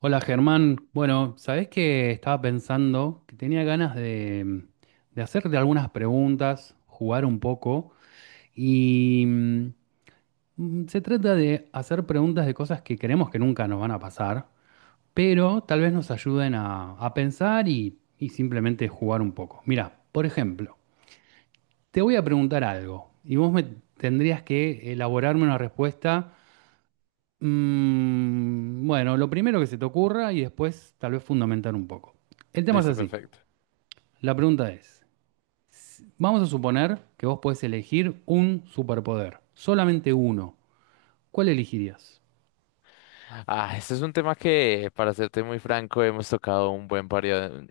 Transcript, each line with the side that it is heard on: right: Hola Germán, bueno, sabés que estaba pensando que tenía ganas de hacerte algunas preguntas, jugar un poco y se trata de hacer preguntas de cosas que creemos que nunca nos van a pasar, pero tal vez nos ayuden a pensar y simplemente jugar un poco. Mira, por ejemplo, te voy a preguntar algo y vos me tendrías que elaborarme una respuesta. Bueno, lo primero que se te ocurra y después tal vez fundamentar un poco. El tema es
left: Listo,
right: así.
left: perfecto.
right: La pregunta es, vamos a suponer que vos podés elegir un superpoder, solamente uno. ¿Cuál elegirías?
left: Este es un tema que, para serte muy franco, hemos tocado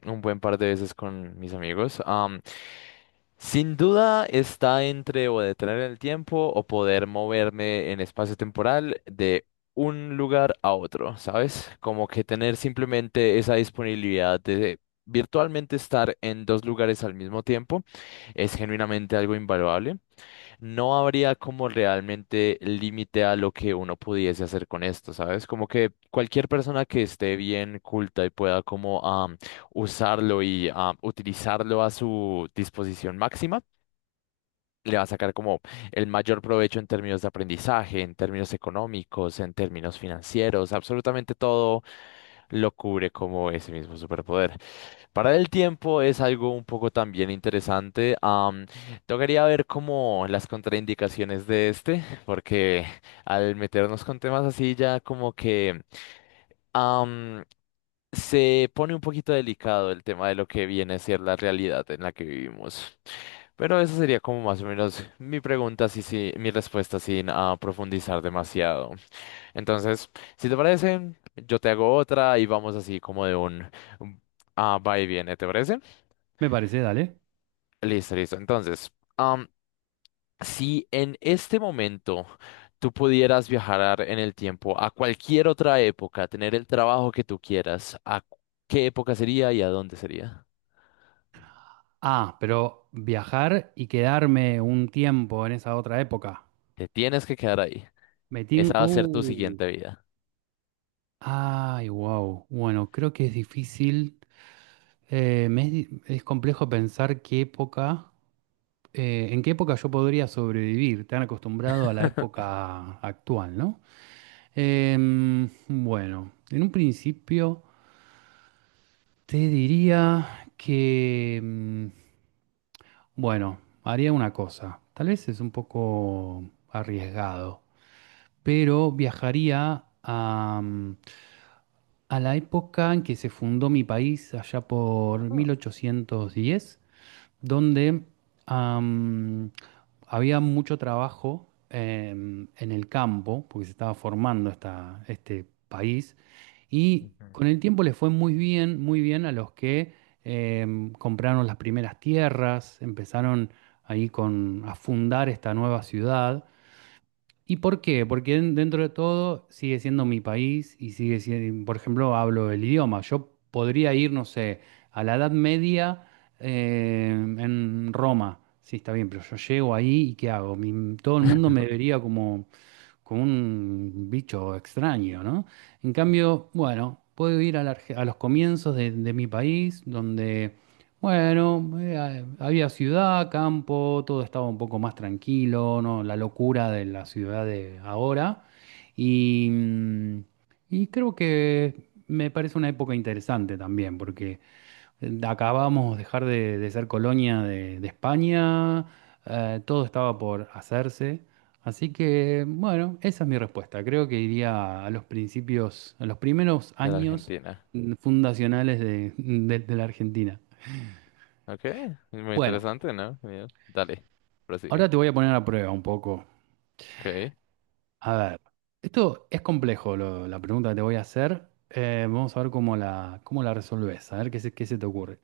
left: un buen par de veces con mis amigos. Sin duda está entre o detener el tiempo o poder moverme en espacio temporal de un lugar a otro, ¿sabes? Como que tener simplemente esa disponibilidad de virtualmente estar en dos lugares al mismo tiempo es genuinamente algo invaluable. No habría como realmente límite a lo que uno pudiese hacer con esto, ¿sabes? Como que cualquier persona que esté bien culta y pueda como usarlo y utilizarlo a su disposición máxima, le va a sacar como el mayor provecho en términos de aprendizaje, en términos económicos, en términos financieros, absolutamente todo lo cubre como ese mismo superpoder. Parar el tiempo es algo un poco también interesante. Tocaría ver como las contraindicaciones de este, porque al meternos con temas así ya como que am, se pone un poquito delicado el tema de lo que viene a ser la realidad en la que vivimos. Pero esa sería como más o menos mi pregunta, sí, sí, mi respuesta sin profundizar demasiado. Entonces, si te parece, yo te hago otra y vamos así como de un un- va y viene, ¿te parece?
right: Me parece, dale.
left: Listo, listo. Entonces, si en este momento tú pudieras viajar en el tiempo a cualquier otra época, tener el trabajo que tú quieras, ¿qué época sería y a dónde sería?
right: Ah, pero viajar y quedarme un tiempo en esa otra época.
left: Te tienes que quedar ahí.
right: Metín...
left: Esa va a ser tu siguiente vida.
right: Ay, wow. Bueno, creo que es difícil. Es complejo pensar qué época. ¿En qué época yo podría sobrevivir? Tan acostumbrado a la época actual, ¿no? Bueno, en un principio te diría que, bueno, haría una cosa. Tal vez es un poco arriesgado, pero viajaría a la época en que se fundó mi país, allá por
left: Oh.
right: 1810. Donde am, había mucho trabajo en el campo, porque se estaba formando este país, y con el tiempo les fue muy bien a los que compraron las primeras tierras, empezaron ahí a fundar esta nueva ciudad. ¿Y por qué? Porque dentro de todo sigue siendo mi país y sigue siendo, por ejemplo, hablo el idioma. Yo podría ir, no sé, a la Edad Media en Roma. Sí, está bien, pero yo llego ahí y ¿qué hago? Todo el mundo me vería como un bicho extraño, ¿no? En cambio, bueno, puedo ir a los comienzos de mi país, donde bueno, había ciudad, campo, todo estaba un poco más tranquilo, ¿no? La locura de la ciudad de ahora. Y, mm, y creo que me parece una época interesante también, porque acabamos de dejar de ser colonia de España, todo estaba por hacerse. Así que, bueno, esa es mi respuesta. Creo que iría a los principios, a los primeros
left: De la
right: años
left: Argentina.
right: fundacionales de la Argentina.
left: Ok, muy
right: Bueno,
left: interesante, ¿no? Genial. Dale, prosigue.
right: ahora te voy a poner a prueba un poco.
left: Ok.
right: A ver, esto es complejo, la pregunta que te voy a hacer. Vamos a ver cómo la resolvés, a ver qué se te ocurre.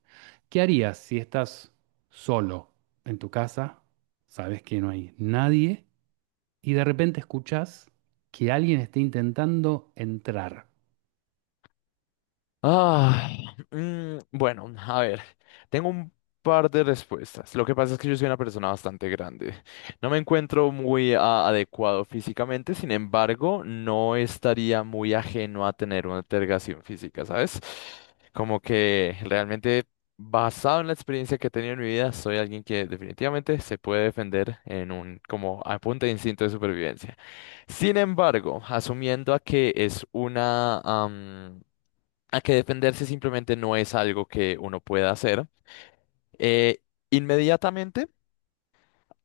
right: ¿Qué harías si estás solo en tu casa, sabes que no hay nadie y de repente escuchas que alguien está intentando entrar?
left: Ah, bueno, a ver, tengo un par de respuestas. Lo que pasa es que yo soy una persona bastante grande. No me encuentro muy adecuado físicamente, sin embargo, no estaría muy ajeno a tener una altergación física, ¿sabes? Como que realmente, basado en la experiencia que he tenido en mi vida, soy alguien que definitivamente se puede defender en un, como a punta de instinto de supervivencia. Sin embargo, asumiendo a que es una a que defenderse simplemente no es algo que uno pueda hacer. Eh, inmediatamente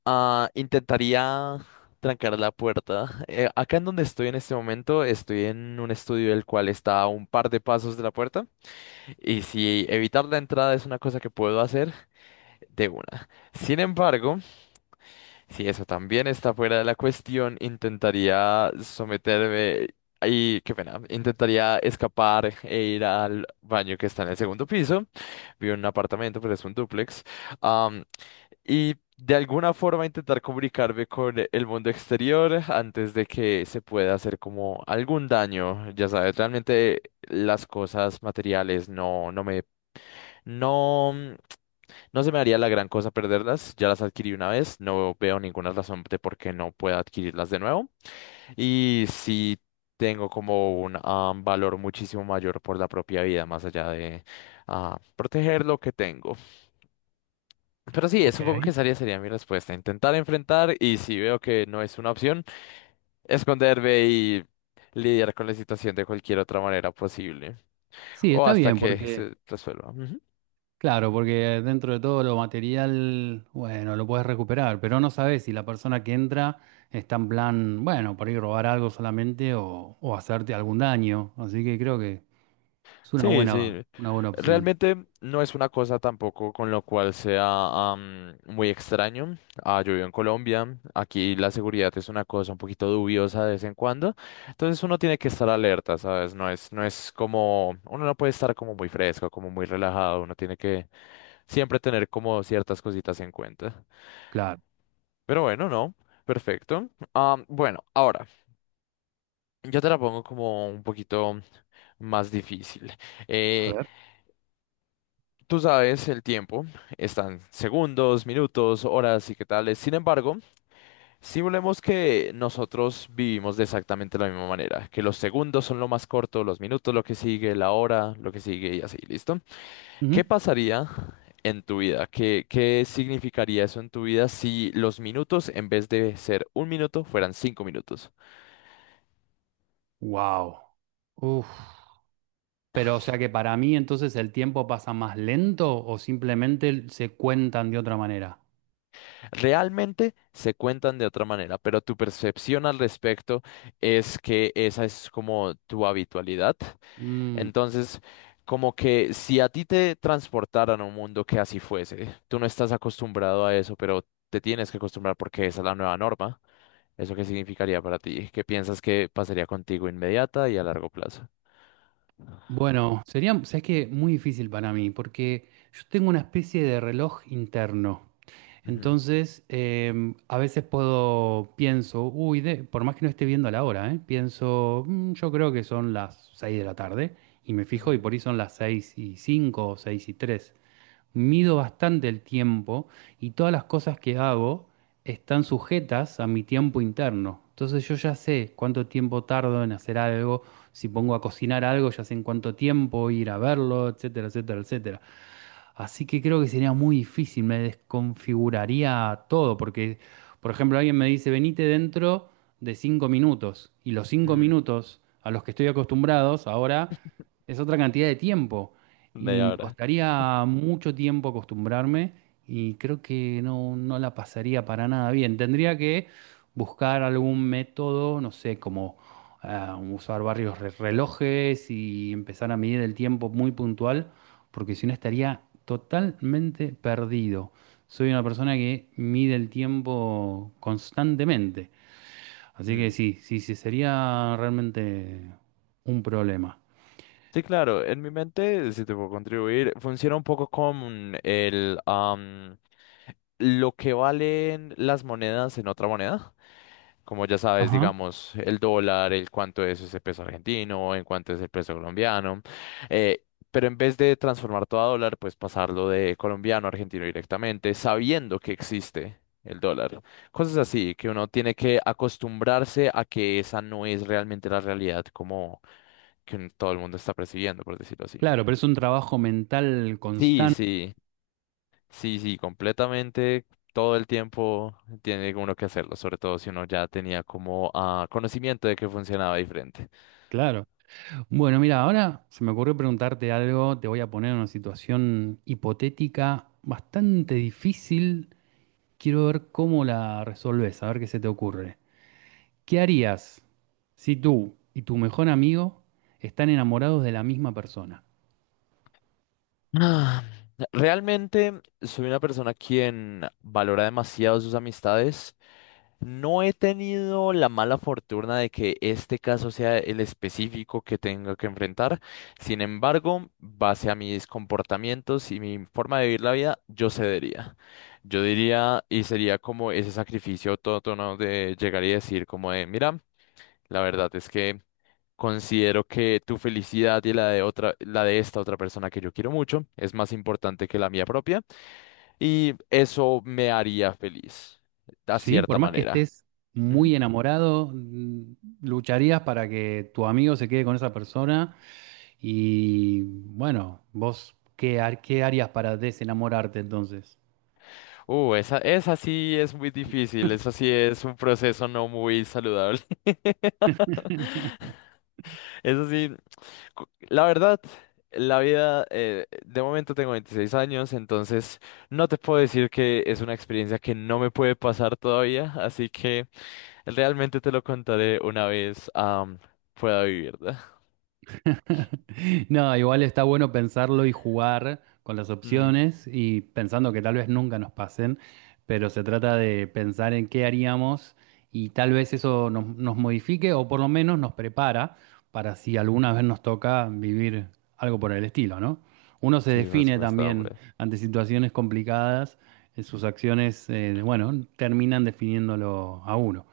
left: intentaría trancar la puerta. Acá en donde estoy en este momento, estoy en un estudio el cual está a un par de pasos de la puerta, y si evitar la entrada es una cosa que puedo hacer, de una. Sin embargo, si eso también está fuera de la cuestión, intentaría someterme y, qué pena, intentaría escapar e ir al baño que está en el segundo piso. Vivo en un apartamento, pero es un dúplex. am, y de alguna forma intentar comunicarme con el mundo exterior antes de que se pueda hacer como algún daño. Ya sabes, realmente las cosas materiales no, no me, no. No se me haría la gran cosa perderlas, ya las adquirí una vez, no veo ninguna razón de por qué no pueda adquirirlas de nuevo. Y sí tengo como un valor muchísimo mayor por la propia vida, más allá de proteger lo que tengo. Pero sí,
right: Ok.
left: supongo que esa sería mi respuesta, intentar enfrentar y si veo que no es una opción, esconderme y lidiar con la situación de cualquier otra manera posible
right: Sí,
left: o
right: está
left: hasta
right: bien,
left: que
right: porque,
left: se resuelva. Ujú.
right: claro, porque dentro de todo lo material, bueno, lo puedes recuperar, pero no sabes si la persona que entra está en plan, bueno, por ahí robar algo solamente o hacerte algún daño. Así que creo que es
left: Sí, sí.
right: una buena opción.
left: Realmente no es una cosa tampoco con lo cual sea muy extraño. Yo vivo en Colombia, aquí la seguridad es una cosa un poquito dubiosa de vez en cuando, entonces uno tiene que estar alerta, ¿sabes? No es, no es como, uno no puede estar como muy fresco, como muy relajado, uno tiene que siempre tener como ciertas cositas en cuenta.
right: Claro.
left: Pero bueno, no, perfecto. Bueno, ahora, yo te la pongo como un poquito más difícil.
right: A
left: Eh,
right: ver.
left: Tú sabes, el tiempo están segundos, minutos, horas y qué tales. Sin embargo, simulemos que nosotros vivimos de exactamente la misma manera, que los segundos son lo más corto, los minutos lo que sigue, la hora lo que sigue y así, ¿listo? ¿Qué pasaría en tu vida? ¿Qué significaría eso en tu vida si los minutos en vez de ser un minuto fueran 5 minutos?
right: Wow. Uf. Pero o sea que para mí entonces el tiempo pasa más lento o simplemente se cuentan de otra manera.
left: Realmente se cuentan de otra manera, pero tu percepción al respecto es que esa es como tu habitualidad.
right: Mm.
left: Entonces, como que si a ti te transportaran a un mundo que así fuese, tú no estás acostumbrado a eso, pero te tienes que acostumbrar porque esa es la nueva norma. ¿Eso qué significaría para ti? ¿Qué piensas que pasaría contigo inmediata y a largo plazo?
right: Bueno, sería, sabes que muy difícil para mí, porque yo tengo una especie de reloj interno.
left: Ujú,
right: Entonces, a veces puedo, pienso, uy, por más que no esté viendo la hora, ¿eh? Pienso, yo creo que son las 6 de la tarde", y me fijo, y
left: ujú,
right: por ahí son las 6 y 5 o 6 y tres. Mido bastante el tiempo y todas las cosas que hago están sujetas a mi tiempo interno. Entonces yo ya sé cuánto tiempo tardo en hacer algo, si pongo a cocinar algo, ya sé en cuánto tiempo ir a verlo, etcétera, etcétera, etcétera. Así que creo que sería muy difícil, me desconfiguraría todo, porque, por ejemplo, alguien me dice, venite dentro de 5 minutos, y los cinco
left: ujú.
right: minutos a los que estoy acostumbrados ahora es otra cantidad de tiempo, y
left: Media
right: me
left: hora.
right: costaría mucho tiempo acostumbrarme, y creo que no, no la pasaría para nada bien. Tendría que buscar algún método, no sé, como usar varios relojes y empezar a medir el tiempo muy puntual porque si no estaría totalmente perdido. Soy una persona que mide el tiempo constantemente, así que
left: Mm.
right: sí, sí, sí, sería realmente un problema.
left: Sí, claro, en mi mente, si te puedo contribuir, funciona un poco con lo que valen las monedas en otra moneda. Como ya sabes,
right: Ajá.
left: digamos, el dólar, el cuánto es ese peso argentino, en cuánto es el peso colombiano. eh, pero en vez de transformar todo a dólar, pues pasarlo de colombiano a argentino directamente, sabiendo que existe el dólar. Cosas así, que uno tiene que acostumbrarse a que esa no es realmente la realidad como que todo el mundo está percibiendo, por decirlo así.
right: Claro, pero es un trabajo mental
left: Sí,
right: constante,
left: sí. Sí, sí, completamente. Todo el tiempo tiene uno que hacerlo, sobre todo si uno ya tenía como conocimiento de que funcionaba diferente.
right: claro. Bueno, mira, ahora se me ocurrió preguntarte algo, te voy a poner en una situación hipotética bastante difícil. Quiero ver cómo la resolves, a ver qué se te ocurre. ¿Qué harías si tú y tu mejor amigo están enamorados de la misma persona?
left: Ah, Realmente soy una persona quien valora demasiado sus amistades. No he tenido la mala fortuna de que este caso sea el específico que tenga que enfrentar. Sin embargo, base a mis comportamientos y mi forma de vivir la vida, yo cedería. Yo diría y sería como ese sacrificio autótono de llegar y decir como de, mira, la verdad es que considero que tu felicidad y la de otra, la de esta otra persona que yo quiero mucho es más importante que la mía propia y eso me haría feliz, de
right: ¿Sí? Por
left: cierta
right: más que
left: manera.
right: estés
left: Ujú.
right: muy enamorado, lucharías para que tu amigo se quede con esa persona y bueno, vos, qué harías para desenamorarte entonces?
left: Esa sí es muy difícil, eso sí es un proceso no muy saludable. Eso sí, la verdad, la vida, de momento tengo 26 años, entonces no te puedo decir que es una experiencia que no me puede pasar todavía, así que... Realmente te lo contaré una vez pueda vivir, ¿verdad?
right: No, igual está bueno pensarlo y jugar con las
left: Mm,
right: opciones y pensando que tal vez nunca nos pasen, pero se trata de pensar en qué haríamos y tal vez eso nos modifique o por lo menos nos prepara para si alguna vez nos toca vivir algo por el estilo, ¿no? Uno se
left: sí, por
right: define
left: supuesto,
right: también
left: hombre.
right: ante situaciones complicadas, sus acciones, bueno, terminan definiéndolo a uno.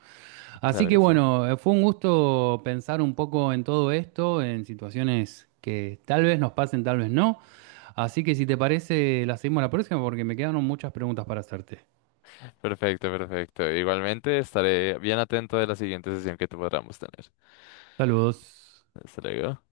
right: Así
left: Claro
right: que
left: que sí.
right: bueno, fue un gusto pensar un poco en todo esto, en situaciones que tal vez nos pasen, tal vez no. Así que si te parece, la seguimos la próxima porque me quedaron muchas preguntas para hacerte.
left: Perfecto, perfecto. Igualmente estaré bien atento de la siguiente sesión que podamos tener.
right: Saludos.
left: Hasta luego.